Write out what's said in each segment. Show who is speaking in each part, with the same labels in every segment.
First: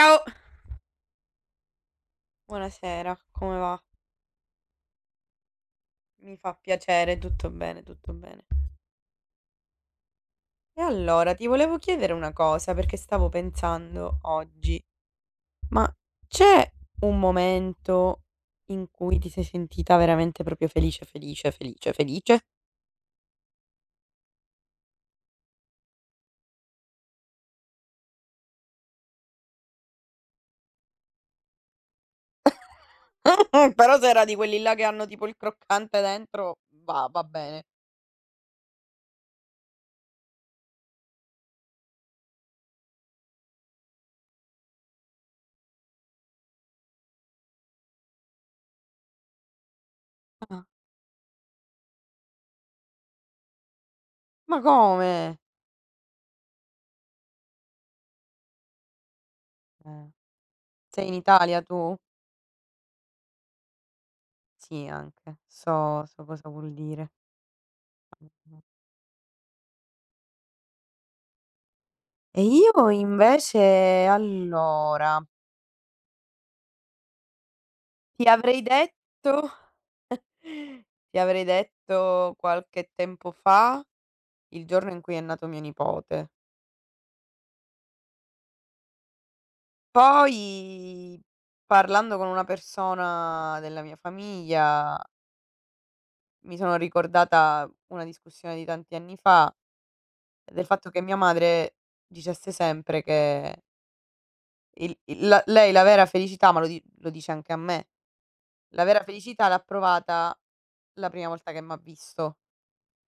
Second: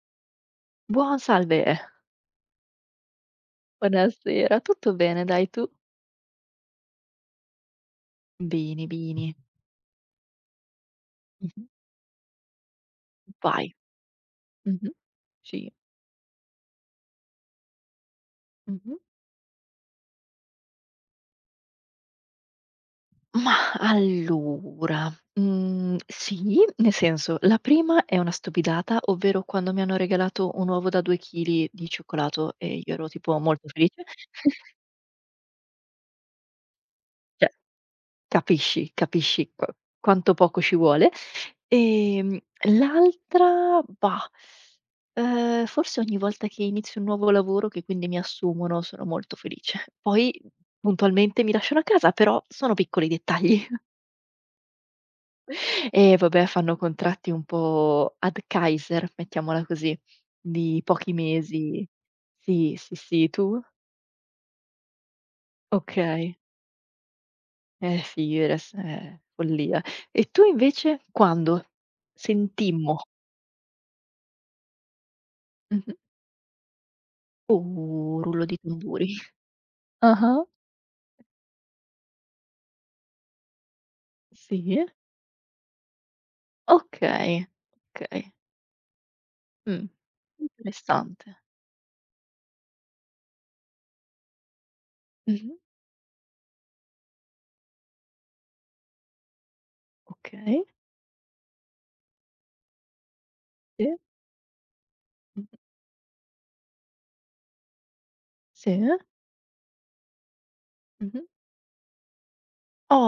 Speaker 1: Ciao.
Speaker 2: Buon salve,
Speaker 1: Buonasera, come va?
Speaker 2: buonasera. Tutto bene dai, tu?
Speaker 1: Mi fa piacere, tutto bene, tutto bene.
Speaker 2: Bene, bene.
Speaker 1: E allora, ti
Speaker 2: Mh-mh.
Speaker 1: volevo chiedere una cosa perché stavo
Speaker 2: Vai.
Speaker 1: pensando oggi,
Speaker 2: Mh-mh. Sì.
Speaker 1: ma c'è un momento in
Speaker 2: Mh-mh.
Speaker 1: cui ti sei sentita veramente proprio felice, felice, felice, felice?
Speaker 2: Mah, allora, sì, nel senso, la prima è una stupidata, ovvero quando mi hanno regalato un uovo da 2 chili di cioccolato e io ero tipo molto
Speaker 1: Però
Speaker 2: felice.
Speaker 1: se era di quelli là che hanno tipo il croccante dentro, va, va
Speaker 2: Cioè,
Speaker 1: bene.
Speaker 2: capisci, capisci quanto poco ci vuole. Ehm, l'altra, bah, forse ogni volta che inizio un nuovo lavoro, che quindi mi assumono, sono molto felice. Poi
Speaker 1: Ah,
Speaker 2: puntualmente mi lasciano a casa, però sono piccoli dettagli.
Speaker 1: ma come?
Speaker 2: E vabbè, fanno contratti un po' ad Kaiser, mettiamola così,
Speaker 1: Eh,
Speaker 2: di
Speaker 1: sei
Speaker 2: pochi
Speaker 1: in Italia
Speaker 2: mesi.
Speaker 1: tu?
Speaker 2: Sì, sì, sì, tu?
Speaker 1: Sì, anche. So
Speaker 2: Okay.
Speaker 1: cosa vuol dire.
Speaker 2: Figures follia. E tu invece quando
Speaker 1: E io
Speaker 2: sentimmo
Speaker 1: invece allora,
Speaker 2: mh-mh. Uh,
Speaker 1: ti
Speaker 2: rullo di
Speaker 1: avrei
Speaker 2: tamburi.
Speaker 1: detto
Speaker 2: Ah-ah.
Speaker 1: ti avrei detto qualche tempo fa, il
Speaker 2: Sì.
Speaker 1: giorno in cui è nato mio nipote.
Speaker 2: Okay, okay. Mh.
Speaker 1: Poi
Speaker 2: Interessante.
Speaker 1: parlando con una persona della mia famiglia,
Speaker 2: Mh-mh.
Speaker 1: mi sono ricordata una discussione di tanti anni fa,
Speaker 2: Okay.
Speaker 1: del fatto che mia madre dicesse sempre che
Speaker 2: Sì.
Speaker 1: il la
Speaker 2: Mh-mh.
Speaker 1: lei la vera felicità, ma lo dice anche a me,
Speaker 2: Sì.
Speaker 1: la vera felicità l'ha provata la
Speaker 2: Mh-mh.
Speaker 1: prima volta che m'ha visto.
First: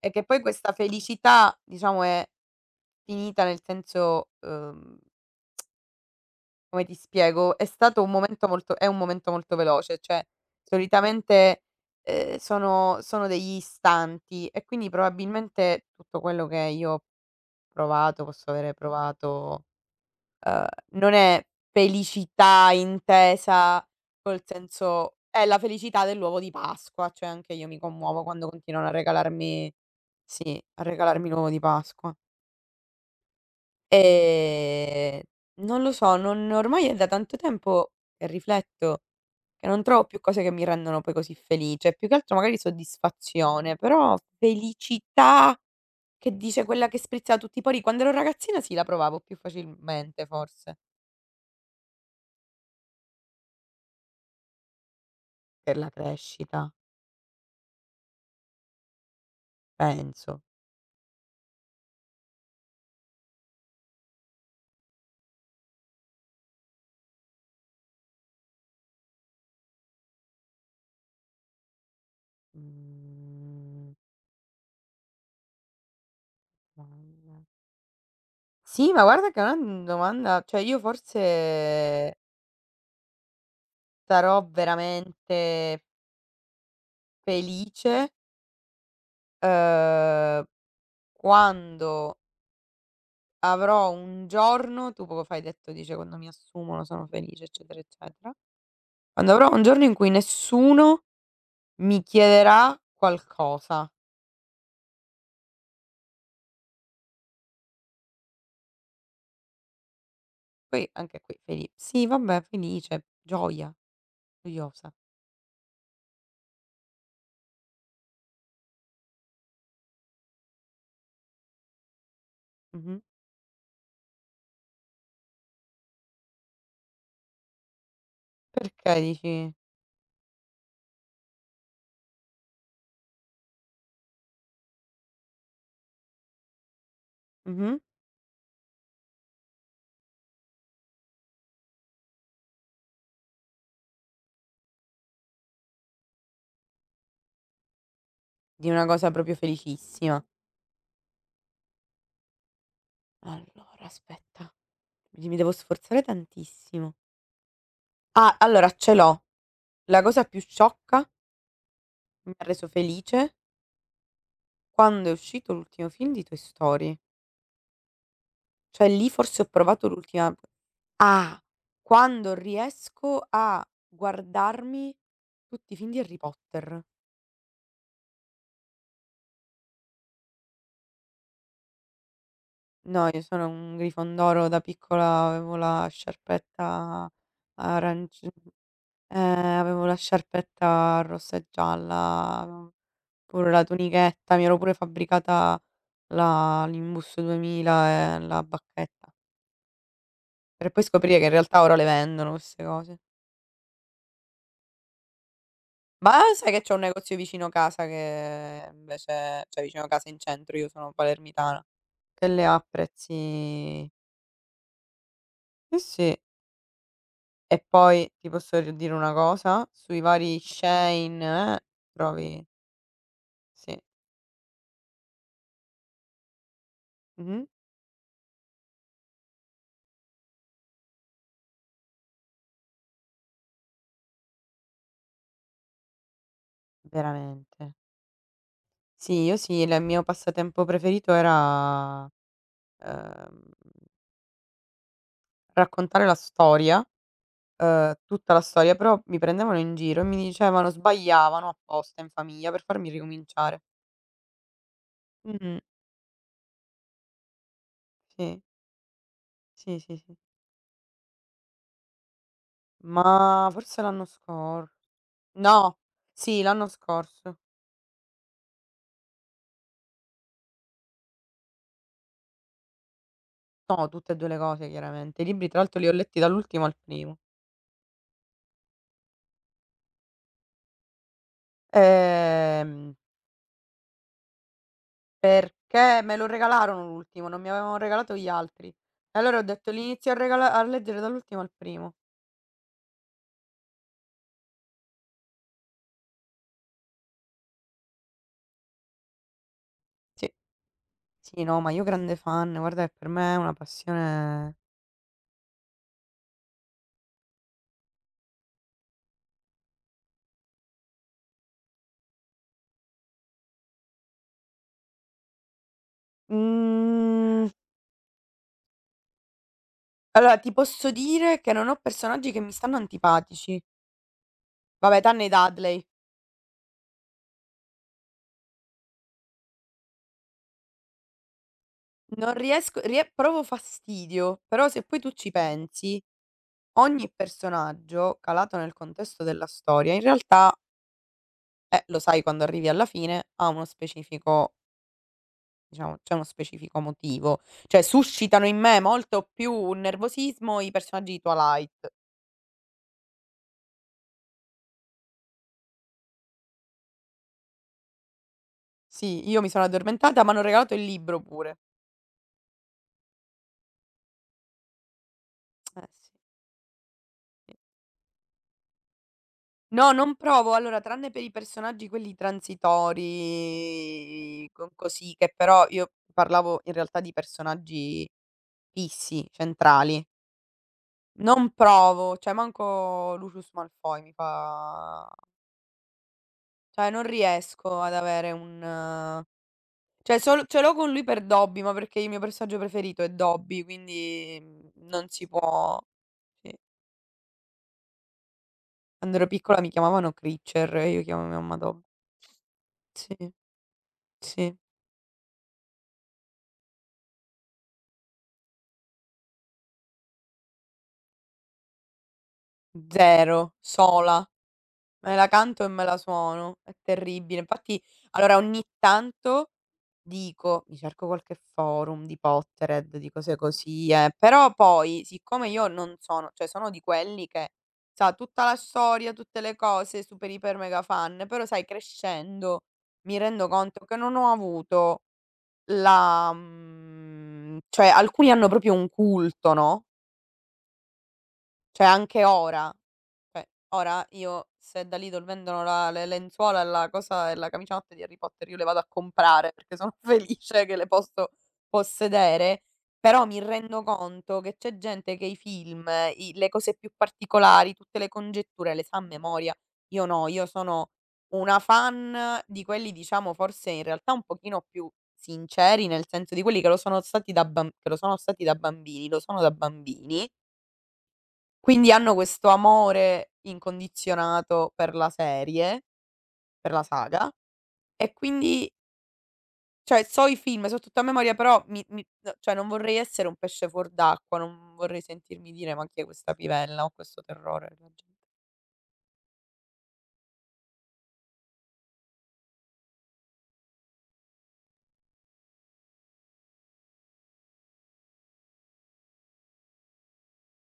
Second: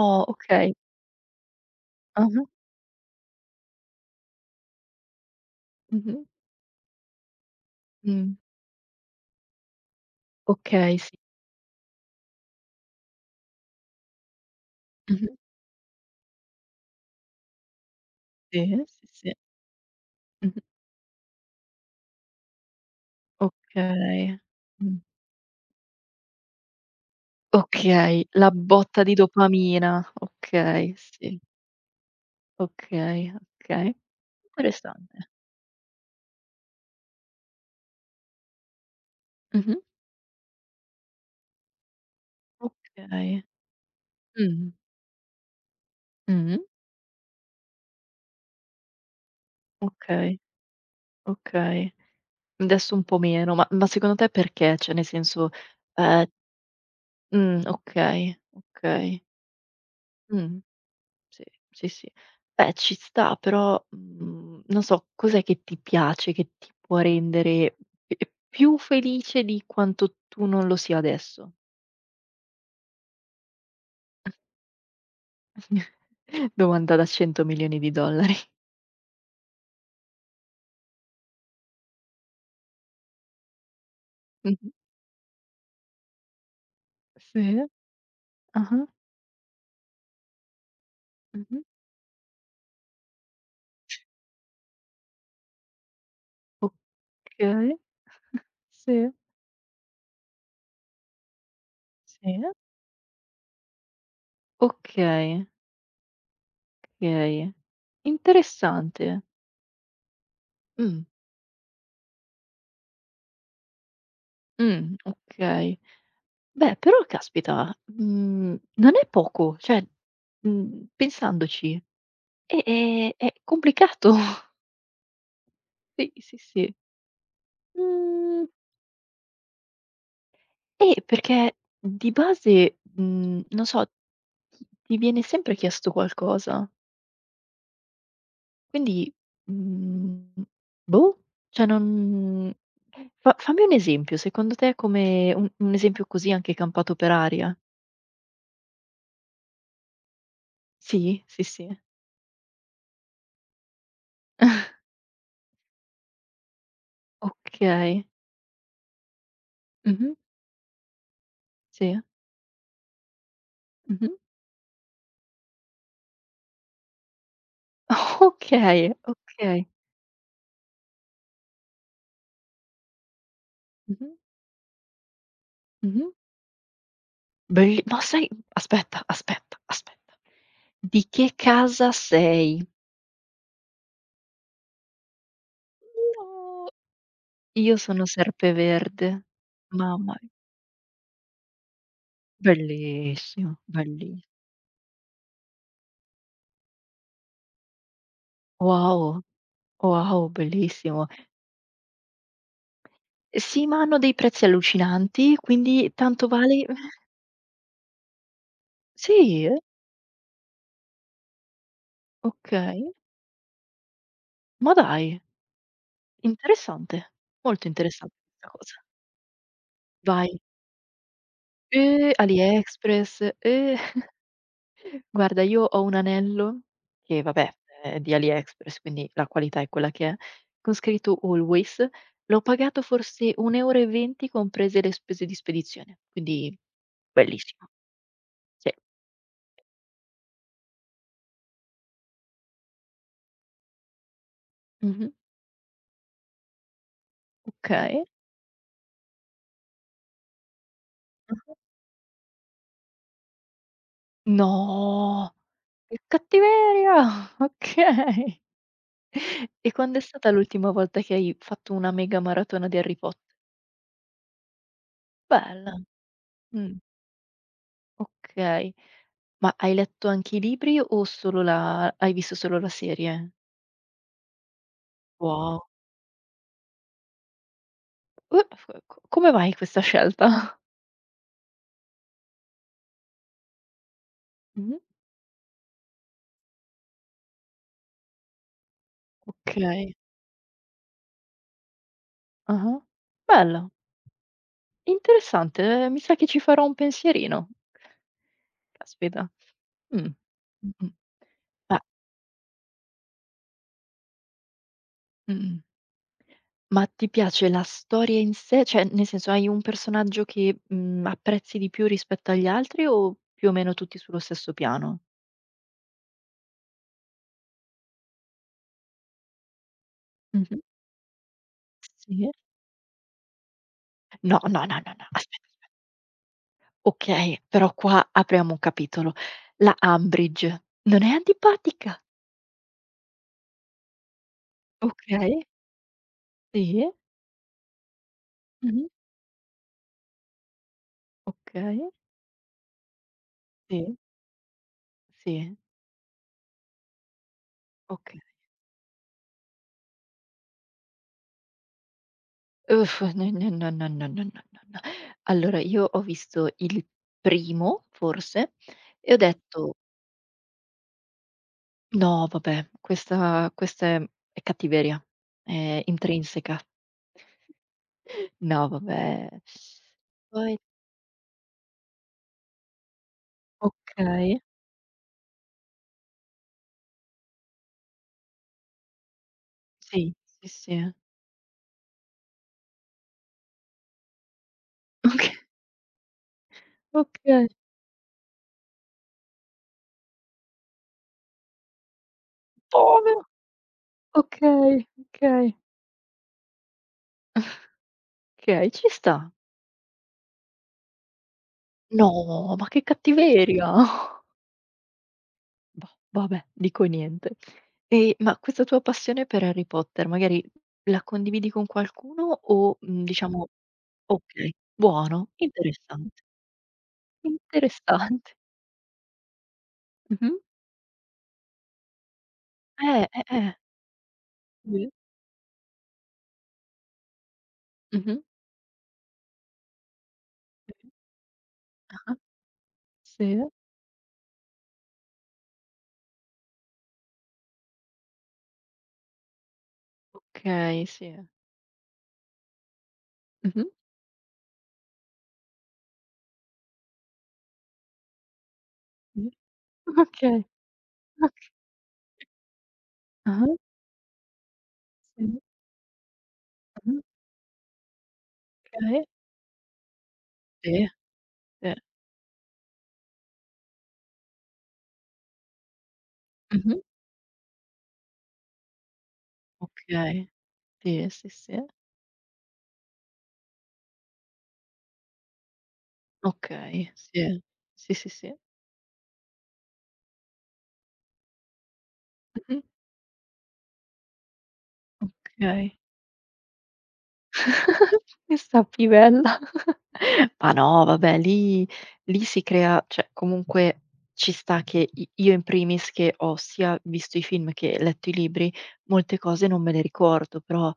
Speaker 1: E che poi questa
Speaker 2: okay.
Speaker 1: felicità, diciamo, è
Speaker 2: Ah-ah.
Speaker 1: finita nel senso,
Speaker 2: Mh-mh.
Speaker 1: come ti spiego,
Speaker 2: Mh.
Speaker 1: è un momento molto veloce, cioè
Speaker 2: Okay, sì.
Speaker 1: solitamente, sono degli istanti e quindi
Speaker 2: Mh-mh.
Speaker 1: probabilmente tutto quello che io ho provato, posso avere
Speaker 2: Sì, sì, sì.
Speaker 1: provato,
Speaker 2: Mh-mh.
Speaker 1: uhm, non è felicità intesa
Speaker 2: Okay.
Speaker 1: col
Speaker 2: Mh.
Speaker 1: senso è la felicità dell'uovo di Pasqua, cioè anche io mi commuovo
Speaker 2: Okay,
Speaker 1: quando
Speaker 2: la
Speaker 1: continuano a
Speaker 2: botta di
Speaker 1: regalarmi
Speaker 2: dopamina.
Speaker 1: sì, a
Speaker 2: Okay,
Speaker 1: regalarmi
Speaker 2: sì.
Speaker 1: l'uovo di Pasqua.
Speaker 2: Okay, okay.
Speaker 1: Ehm,
Speaker 2: Interessante.
Speaker 1: non lo so, non ormai è da tanto tempo che rifletto che
Speaker 2: Mh-mh.
Speaker 1: non trovo più cose che mi rendono poi così felice, più che altro magari
Speaker 2: Okay.
Speaker 1: soddisfazione, però
Speaker 2: Mh.
Speaker 1: felicità che dice
Speaker 2: Mh-mh.
Speaker 1: quella che sprizza da tutti i pori, quando ero ragazzina sì, la provavo più facilmente
Speaker 2: Okay,
Speaker 1: forse,
Speaker 2: okay. Adesso un po' meno, ma secondo te perché? Cioè nel senso,
Speaker 1: per la
Speaker 2: ehm
Speaker 1: crescita,
Speaker 2: okay, okay.
Speaker 1: penso.
Speaker 2: Mh, sì, sì, sì. Beh, ci sta, però, non so, cos'è che ti piace, che ti può rendere p più felice di quanto tu non lo sia adesso?
Speaker 1: Mhmm,
Speaker 2: Domanda da 100.000.000.000 di dollari.
Speaker 1: sì, ma guarda che è una domanda cioè io forse sarò
Speaker 2: Mh-mh.
Speaker 1: veramente
Speaker 2: Sì.
Speaker 1: felice,
Speaker 2: Ah-ah.
Speaker 1: uhm
Speaker 2: Mh-mh.
Speaker 1: quando avrò un giorno tu poco fa hai detto dice: "Quando mi assumono sono felice",
Speaker 2: Okay,
Speaker 1: eccetera, eccetera.
Speaker 2: sì.
Speaker 1: Quando avrò un giorno in cui nessuno mi
Speaker 2: Sì.
Speaker 1: chiederà qualcosa.
Speaker 2: Okay, okay. Interessante.
Speaker 1: Poi
Speaker 2: Mh,
Speaker 1: anche qui feli sì vabbè felice, gioia, gioiosa.
Speaker 2: okay. Beh, però caspita, non è poco, cioè, pensandoci è
Speaker 1: Mh-mh.
Speaker 2: è è complicato. Sì, sì, sì. Mhmm,
Speaker 1: Perché dici
Speaker 2: perché di base, non so, ti viene sempre chiesto qualcosa.
Speaker 1: mh-mh.
Speaker 2: Quindi, mhmm, boh, cioè non fa fammi un esempio, secondo te come un esempio così anche campato per aria.
Speaker 1: Di una cosa proprio felicissima.
Speaker 2: Sì, sì, sì.
Speaker 1: Allora aspetta, mi devo sforzare tantissimo.
Speaker 2: Okay.
Speaker 1: Ah, allora ce l'ho. La
Speaker 2: Mh-mh.
Speaker 1: cosa più sciocca
Speaker 2: Sì.
Speaker 1: mi ha reso felice
Speaker 2: Mh-mh.
Speaker 1: quando è uscito l'ultimo film di Toy Story. Cioè
Speaker 2: Okay,
Speaker 1: lì forse ho
Speaker 2: okay.
Speaker 1: provato l'ultima ah, quando riesco a
Speaker 2: Mh-mh.
Speaker 1: guardarmi tutti i film di
Speaker 2: Mh-mh.
Speaker 1: Harry Potter.
Speaker 2: Belli ma sai aspetta, aspetta, aspetta. Di che casa sei?
Speaker 1: No, io sono un Grifondoro, da piccola avevo la
Speaker 2: No!
Speaker 1: sciarpetta
Speaker 2: Io sono
Speaker 1: aranci
Speaker 2: Serpeverde.
Speaker 1: avevo la
Speaker 2: Mamma mi
Speaker 1: sciarpetta rossa e gialla, avevo pure
Speaker 2: bellissimo,
Speaker 1: la
Speaker 2: bellis
Speaker 1: tunichetta, mi ero pure fabbricata la l'Imbus 2000 e la bacchetta,
Speaker 2: wow, wow,
Speaker 1: per poi
Speaker 2: bellissimo.
Speaker 1: scoprire che in realtà ora le vendono queste cose.
Speaker 2: Sì, ma hanno dei prezzi allucinanti, quindi
Speaker 1: Ma
Speaker 2: tanto
Speaker 1: sai che
Speaker 2: vale
Speaker 1: c'è un negozio vicino casa che invece
Speaker 2: sì?
Speaker 1: cioè vicino casa in centro, io sono palermitana, che le ha a
Speaker 2: Okay.
Speaker 1: prezzi
Speaker 2: Ma dai,
Speaker 1: sì, sì.
Speaker 2: interessante,
Speaker 1: E
Speaker 2: molto
Speaker 1: poi
Speaker 2: interessante
Speaker 1: ti
Speaker 2: questa
Speaker 1: posso r
Speaker 2: cosa.
Speaker 1: dire una cosa, sui
Speaker 2: Vai.
Speaker 1: vari Shein, trovi
Speaker 2: AliExpress, eh.
Speaker 1: sì,
Speaker 2: Guarda, io ho un anello che
Speaker 1: mh-mh,
Speaker 2: vabbè è di AliExpress, quindi la qualità è quella che è, con scritto Always, l'ho pagato forse 1,20 € comprese le spese di spedizione, quindi bellissimo.
Speaker 1: veramente.
Speaker 2: Sì.
Speaker 1: Sì, io sì, il mio passatempo preferito era, ehm,
Speaker 2: Mh-mh.
Speaker 1: raccontare la storia,
Speaker 2: Okay.
Speaker 1: tutta la storia, però mi prendevano in giro e mi dicevano sbagliavano
Speaker 2: Mh-mh.
Speaker 1: apposta in famiglia per farmi ricominciare.
Speaker 2: No!
Speaker 1: Mh-mh,
Speaker 2: Che cattiveria! Okay.
Speaker 1: sì.
Speaker 2: E
Speaker 1: Sì, sì,
Speaker 2: quando è
Speaker 1: sì.
Speaker 2: stata l'ultima volta che hai fatto una mega maratona di Harry Potter?
Speaker 1: Ma forse l'anno scor
Speaker 2: Bella.
Speaker 1: no, sì, l'anno
Speaker 2: Mh,
Speaker 1: scorso.
Speaker 2: okay. Ma hai letto anche i libri o solo la hai visto solo la serie?
Speaker 1: No, tutte e 2 le cose chiaramente. I libri tra
Speaker 2: Wow.
Speaker 1: l'altro li ho letti dall'ultimo al primo.
Speaker 2: F co come mai questa scelta?
Speaker 1: Ehm,
Speaker 2: Mh-mh.
Speaker 1: perché me lo regalarono l'ultimo, non mi avevano regalato gli altri. E allora ho detto: "Li
Speaker 2: Okay.
Speaker 1: inizio a regala a leggere dall'ultimo al primo".
Speaker 2: Ah-ah. Bella, interessante, mi sa che ci farò un pensierino. Caspita. Mh.
Speaker 1: Sì.
Speaker 2: Mh-mh.
Speaker 1: Sì, no, ma
Speaker 2: Ah,
Speaker 1: io grande fan, guarda che per me è una passione
Speaker 2: mh-mh. Ma ti piace la storia in sé? Cioè, nel senso, hai un personaggio che, apprezzi di più rispetto agli altri o più o meno tutti sullo stesso piano?
Speaker 1: mhmm, allora ti
Speaker 2: Mh-mh.
Speaker 1: posso dire che non ho personaggi
Speaker 2: Sì?
Speaker 1: che mi stanno antipatici.
Speaker 2: No, no, no, no,
Speaker 1: Vabbè,
Speaker 2: no, aspetta,
Speaker 1: tranne i
Speaker 2: aspe
Speaker 1: Dudley.
Speaker 2: okay, però qua apriamo un capitolo. La Umbridge non è antipatica.
Speaker 1: Non riesco rie provo fastidio, però se poi tu ci
Speaker 2: Okay,
Speaker 1: pensi,
Speaker 2: sì.
Speaker 1: ogni personaggio calato nel
Speaker 2: Mh-mh.
Speaker 1: contesto della storia in realtà,
Speaker 2: Okay,
Speaker 1: lo sai quando arrivi alla fine, ha uno
Speaker 2: sì,
Speaker 1: specifico
Speaker 2: sì,
Speaker 1: diciamo, c'è uno specifico motivo. Cioè
Speaker 2: okay.
Speaker 1: suscitano in me molto più un nervosismo i personaggi di Twilight.
Speaker 2: Uff, no, no, no, no, no, no, no, no. Allora, io ho visto il primo, forse, e ho
Speaker 1: Sì, io mi sono
Speaker 2: detto
Speaker 1: addormentata, m'hanno regalato il libro pure.
Speaker 2: no, vabbè, questa è cattiveria, è
Speaker 1: Eh sì.
Speaker 2: intrinseca. No, vabbè.
Speaker 1: No, non provo.
Speaker 2: Poi
Speaker 1: Allora, tranne per i personaggi quelli
Speaker 2: okay,
Speaker 1: transitori, con così, che però io parlavo in realtà di personaggi fissi, centrali.
Speaker 2: sì, sì, sì.
Speaker 1: Non provo, cioè manco Lucius Malfoy mi fa
Speaker 2: Oka
Speaker 1: cioè non
Speaker 2: okay.
Speaker 1: riesco ad avere un cioè solo ce l'ho con lui per Dobby, ma perché il mio personaggio preferito è
Speaker 2: Povero!
Speaker 1: Dobby, quindi,
Speaker 2: Okay,
Speaker 1: mhmm, non si
Speaker 2: okay.
Speaker 1: può sì.
Speaker 2: Okay, ci
Speaker 1: Quando ero
Speaker 2: sta.
Speaker 1: piccola mi chiamavano Critcher e io chiamavo mia mamma Dobby.
Speaker 2: No, ma che
Speaker 1: Sì,
Speaker 2: cattiveria!
Speaker 1: sì.
Speaker 2: Boh, vabbè, dico niente. E ma questa tua passione per Harry Potter, magari la condividi con qualcuno o, diciamo
Speaker 1: Zero, sola.
Speaker 2: okay,
Speaker 1: Me la
Speaker 2: buono,
Speaker 1: canto e me la
Speaker 2: interessante,
Speaker 1: suono. È terribile. Infatti
Speaker 2: interessante.
Speaker 1: allora ogni tanto
Speaker 2: Mh-mh.
Speaker 1: dico: "Mi cerco qualche forum di Pottered, di cose
Speaker 2: Eh.
Speaker 1: così, eh". Però
Speaker 2: Sì.
Speaker 1: poi siccome io non sono cioè sono di quelli che sa
Speaker 2: Mh-mh.
Speaker 1: tutta la storia, tutte le cose, super iper
Speaker 2: Sì.
Speaker 1: mega fan, però sai
Speaker 2: Ah-ah.
Speaker 1: crescendo mi
Speaker 2: Sì.
Speaker 1: rendo conto che non ho avuto la mhmm, cioè alcuni hanno proprio un culto, no,
Speaker 2: Okay, sì.
Speaker 1: cioè anche ora. Cioè,
Speaker 2: Mh-mh.
Speaker 1: ora io se da Lidl vendono la le lenzuola e la cosa e la camiciotta di Harry Potter io le vado a
Speaker 2: Sì.
Speaker 1: comprare perché sono
Speaker 2: Okay.
Speaker 1: felice che le posso
Speaker 2: Okay.
Speaker 1: possedere, però mi
Speaker 2: Ah-ah.
Speaker 1: rendo conto che c'è gente che i
Speaker 2: Sì.
Speaker 1: film, i le cose più
Speaker 2: Mh-mh.
Speaker 1: particolari, tutte le congetture le sa a
Speaker 2: Okay.
Speaker 1: memoria. Io no, io
Speaker 2: Sì,
Speaker 1: sono una
Speaker 2: sì.
Speaker 1: fan di quelli, diciamo, forse in realtà un pochino più sinceri, nel senso di quelli che lo
Speaker 2: Mh-mh.
Speaker 1: sono stati da bam che lo sono stati da bambini, lo sono da bambini
Speaker 2: Okay. Sì, sì, sì.
Speaker 1: quindi hanno questo amore incondizionato per la serie, per la
Speaker 2: Okay,
Speaker 1: saga,
Speaker 2: sì. Sì, sì,
Speaker 1: e
Speaker 2: sì.
Speaker 1: quindi cioè so i film, so tutto a memoria, però mi no cioè
Speaker 2: Mh-mh.
Speaker 1: non vorrei essere un pesce fuor d'acqua, non vorrei sentirmi dire:
Speaker 2: Okay.
Speaker 1: "Ma chi è questa pivella?" Ho questo terrore della gente.
Speaker 2: Questa pivella. Ma no, vabbè, lì si crea cioè comunque ci sta che i io in primis che ho sia visto i film che letto i libri, molte cose non me le ricordo, però,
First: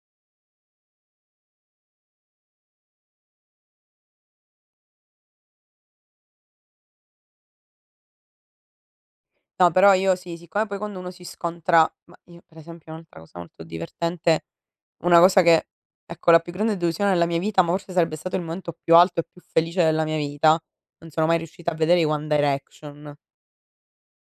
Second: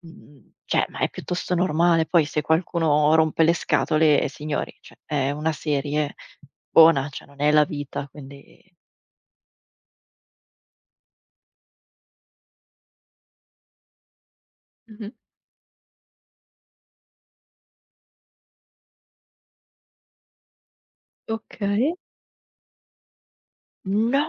Speaker 2: cioè, ma è piuttosto normale. Poi se qualcuno rompe le scatole, signori, cioè è una serie buona, cioè non è La vita, quindi
Speaker 1: No, però io sì, siccome poi quando uno si scontra ma io per esempio un'altra cosa molto divertente,
Speaker 2: mh-mh.
Speaker 1: una cosa che ecco la più grande delusione della mia vita, ma forse sarebbe stato il momento più alto e più felice della mia vita, non sono mai riuscita a
Speaker 2: Okay.
Speaker 1: vedere i One Direction,
Speaker 2: No!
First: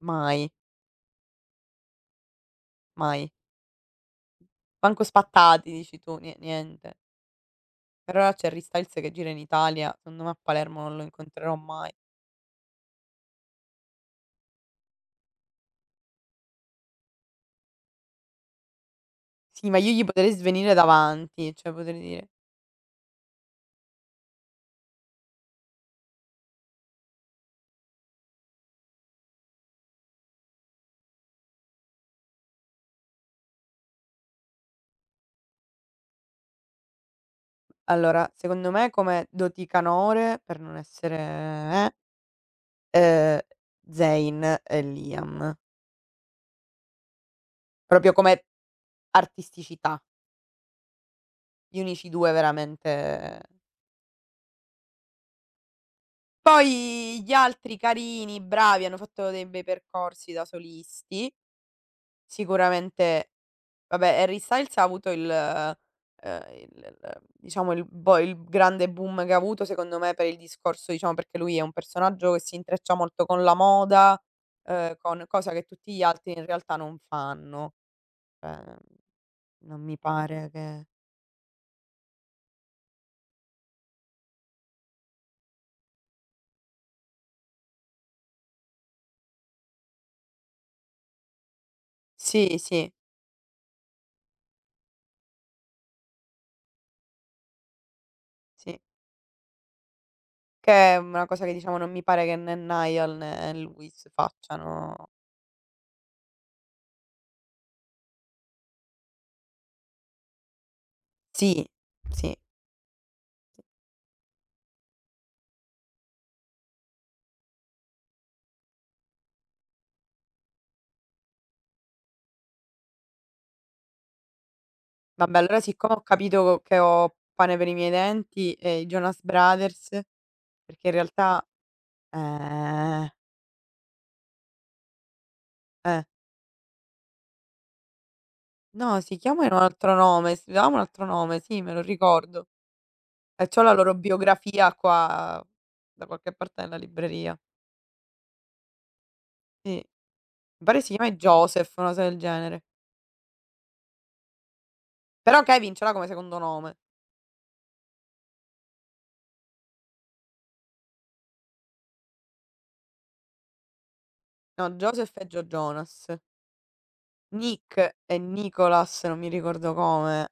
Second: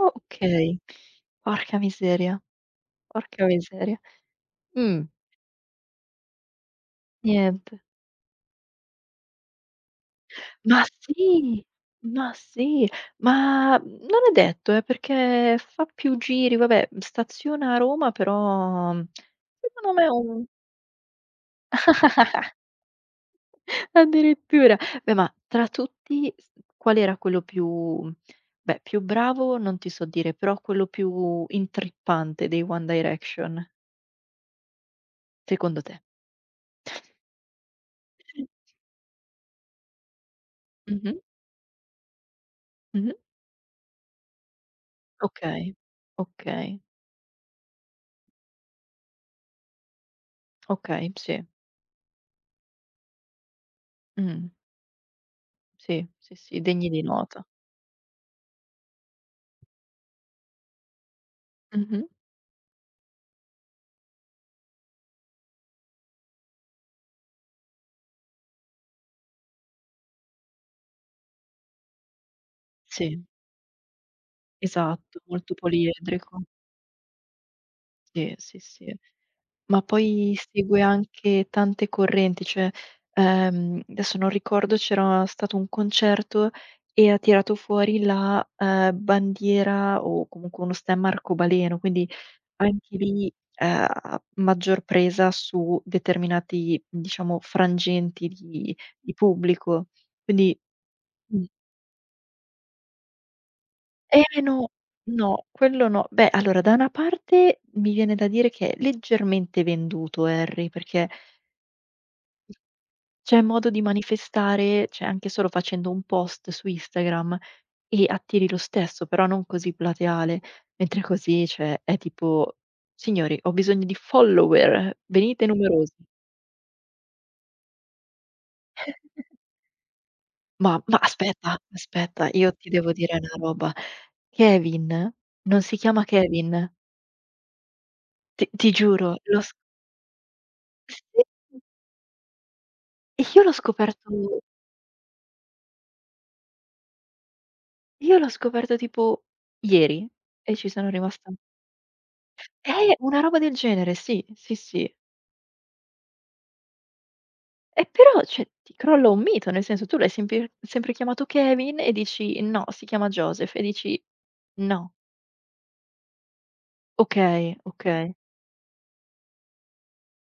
Speaker 1: mai.
Speaker 2: Okay. Porca miseria,
Speaker 1: Mai.
Speaker 2: porca miseria. Mh.
Speaker 1: Manco spattati dici tu, nie niente.
Speaker 2: Niente.
Speaker 1: Per ora c'è Harry Styles che gira in Italia, secondo me a Palermo
Speaker 2: Ma
Speaker 1: non lo incontrerò
Speaker 2: sì,
Speaker 1: mai.
Speaker 2: ma sì, ma non è detto perché fa più giri, vabbè, staziona a Roma però
Speaker 1: Sì, ma io
Speaker 2: secondo
Speaker 1: gli
Speaker 2: me è
Speaker 1: potrei
Speaker 2: un
Speaker 1: svenire davanti, cioè potrei dire
Speaker 2: addirittura. Beh, ma tra tutti s qual era quello più beh, più bravo non ti so dire, però quello più intrippante dei One Direction, secondo te?
Speaker 1: allora, secondo me come doti canore, per non
Speaker 2: Mh-mh,
Speaker 1: essere eh,
Speaker 2: mh-mh.
Speaker 1: ehm, Zayn e Liam.
Speaker 2: Okay, okay,
Speaker 1: Proprio come artisticità,
Speaker 2: okay, sì.
Speaker 1: gli unici 2 veramente
Speaker 2: Mh, sì, sì, sì, sì, degni di
Speaker 1: poi gli
Speaker 2: nota.
Speaker 1: altri carini, bravi, hanno fatto dei bei percorsi da solisti.
Speaker 2: Mh-mh.
Speaker 1: Sicuramente vabbè, Harry Styles ha avuto il l diciamo il grande boom che ha avuto secondo me per il discorso diciamo perché lui è un personaggio che si intreccia
Speaker 2: Sì,
Speaker 1: molto con la moda,
Speaker 2: esatto,
Speaker 1: con cosa
Speaker 2: molto
Speaker 1: che tutti gli altri
Speaker 2: poliedrico.
Speaker 1: in realtà non fanno.
Speaker 2: Sì, sì,
Speaker 1: Ehm,
Speaker 2: sì.
Speaker 1: non
Speaker 2: Ma
Speaker 1: mi
Speaker 2: poi
Speaker 1: pare
Speaker 2: segue
Speaker 1: che
Speaker 2: anche tante correnti, cioè, adesso non ricordo, c'era stato un concerto e ha tirato fuori la, bandiera o comunque uno stemma arcobaleno, quindi
Speaker 1: sì, sì,
Speaker 2: anche lì, ha maggior presa su determinati, diciamo, frangenti
Speaker 1: sì,
Speaker 2: di pubblico. Quindi
Speaker 1: che è una
Speaker 2: mh.
Speaker 1: cosa che diciamo non mi pare che né Niall né Lewis
Speaker 2: Eh no,
Speaker 1: facciano.
Speaker 2: no, quello no. Beh, allora da una parte mi viene da dire che è leggermente venduto Harry, perché
Speaker 1: Sì, sì.
Speaker 2: c'è modo di manifestare, cioè anche solo facendo un post su Instagram e attiri lo stesso, però non così plateale, mentre così, cioè, è tipo: "Signori, ho bisogno di follower,
Speaker 1: Vabbè
Speaker 2: venite
Speaker 1: allora siccome
Speaker 2: numerosi".
Speaker 1: ho capito che ho pane per i miei denti, i Jonas Brothers
Speaker 2: Ma
Speaker 1: perché in
Speaker 2: ma
Speaker 1: realtà
Speaker 2: aspetta, aspetta, io ti devo
Speaker 1: ehm,
Speaker 2: dire una roba. Kevin non si
Speaker 1: eh,
Speaker 2: chiama Kevin, ti
Speaker 1: no,
Speaker 2: giuro,
Speaker 1: si
Speaker 2: lo
Speaker 1: chiama
Speaker 2: s
Speaker 1: in un altro nome, si dava un altro nome,
Speaker 2: sì,
Speaker 1: sì, me lo ricordo.
Speaker 2: e io
Speaker 1: E
Speaker 2: l'ho
Speaker 1: c'ho la loro
Speaker 2: scoperto
Speaker 1: biografia qua da qualche parte nella libreria.
Speaker 2: tipo
Speaker 1: Sì, mi
Speaker 2: ieri e ci
Speaker 1: pare
Speaker 2: sono
Speaker 1: si chiami
Speaker 2: rimasta
Speaker 1: Joseph, una cosa del genere.
Speaker 2: una roba del genere, sì, sì, sì.
Speaker 1: Però Kevin ce l'ha come secondo nome.
Speaker 2: E però, cioè, ti crolla un mito, nel senso tu l'hai sempre sempre chiamato Kevin e dici: "No, si chiama Joseph" e dici:
Speaker 1: No,
Speaker 2: "No,
Speaker 1: Joseph e Joe Jonas.
Speaker 2: okay,
Speaker 1: Nick
Speaker 2: okay,
Speaker 1: e Nicholas, non mi ricordo come.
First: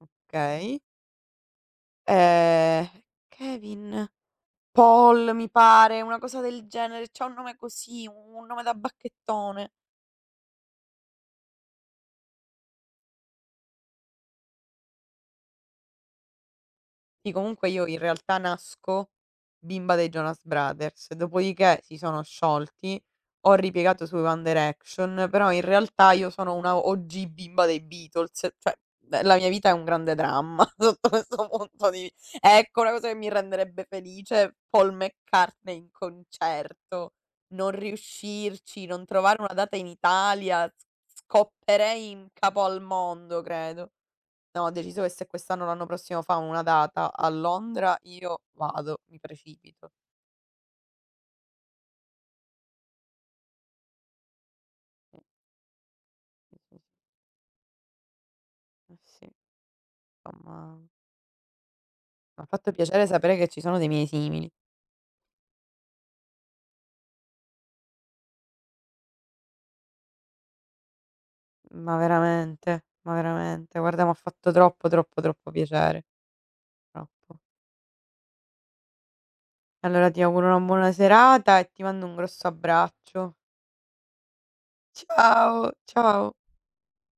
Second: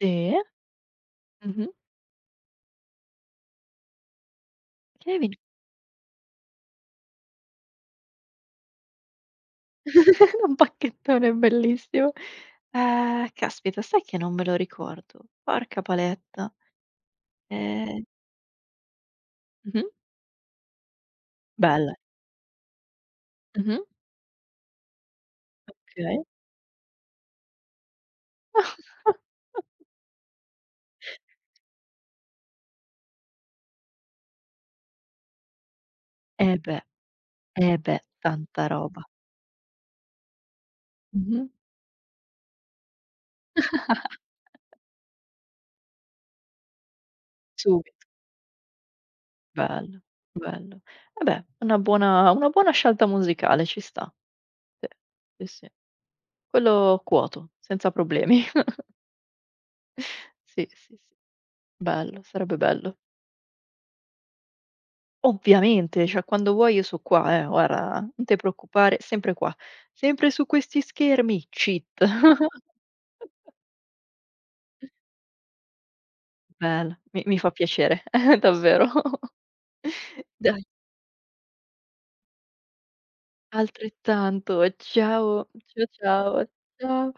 Speaker 2: sì,
Speaker 1: Okay.
Speaker 2: mh-mh,
Speaker 1: Ehm, Kevin, Paul
Speaker 2: Kevin."
Speaker 1: mi pare, una cosa del genere. C'ha un nome così, un nome da bacchettone.
Speaker 2: Un pacchettone bellissimo. Caspita, sai che non me lo ricordo. Porca paletta.
Speaker 1: Sì, comunque io in
Speaker 2: Ehm
Speaker 1: realtà nasco
Speaker 2: mh-mh,
Speaker 1: bimba dei Jonas Brothers, dopodiché
Speaker 2: bella.
Speaker 1: si sono sciolti, ho
Speaker 2: Mh-mh,
Speaker 1: ripiegato sui One Direction, però in realtà
Speaker 2: okay.
Speaker 1: io sono una OG bimba dei Beatles, cioè beh, la mia vita è un grande dramma sotto questo punto di vista. Ecco, una cosa che mi renderebbe felice, Paul McCartney in
Speaker 2: Eh beh,
Speaker 1: concerto, non
Speaker 2: eh beh, tanta
Speaker 1: riuscirci,
Speaker 2: roba.
Speaker 1: non trovare una data in Italia,
Speaker 2: Mh-mh.
Speaker 1: scopperei in capo al mondo, credo. No, ho deciso che se quest'anno o l'anno prossimo fanno una data a
Speaker 2: Subito.
Speaker 1: Londra io vado, mi precipito.
Speaker 2: Bello, bello. Eh beh, una buona scelta musicale, ci sta. Sì,
Speaker 1: Sì,
Speaker 2: sì, sì.
Speaker 1: sì, sì,
Speaker 2: Quello quoto, senza problemi.
Speaker 1: eh sì,
Speaker 2: Sì,
Speaker 1: insomma,
Speaker 2: sì, sì. Bello,
Speaker 1: m'ha
Speaker 2: sarebbe
Speaker 1: fatto
Speaker 2: bello.
Speaker 1: piacere sapere che ci sono dei miei simili.
Speaker 2: Ovviamente, cioè quando vuoi io so' qua, guarda, non te preoccupare, sempre qua, sempre su questi schermi, cheat.
Speaker 1: Ma veramente, guarda m'ha fatto troppo, troppo, troppo piacere,
Speaker 2: Bello, mi
Speaker 1: troppo.
Speaker 2: fa piacere, davvero.
Speaker 1: Allora ti auguro una
Speaker 2: Dai.
Speaker 1: buona serata e ti mando un grosso abbraccio.
Speaker 2: Altrettanto, ciao,
Speaker 1: Ciao, ciao.
Speaker 2: ciao, ciao.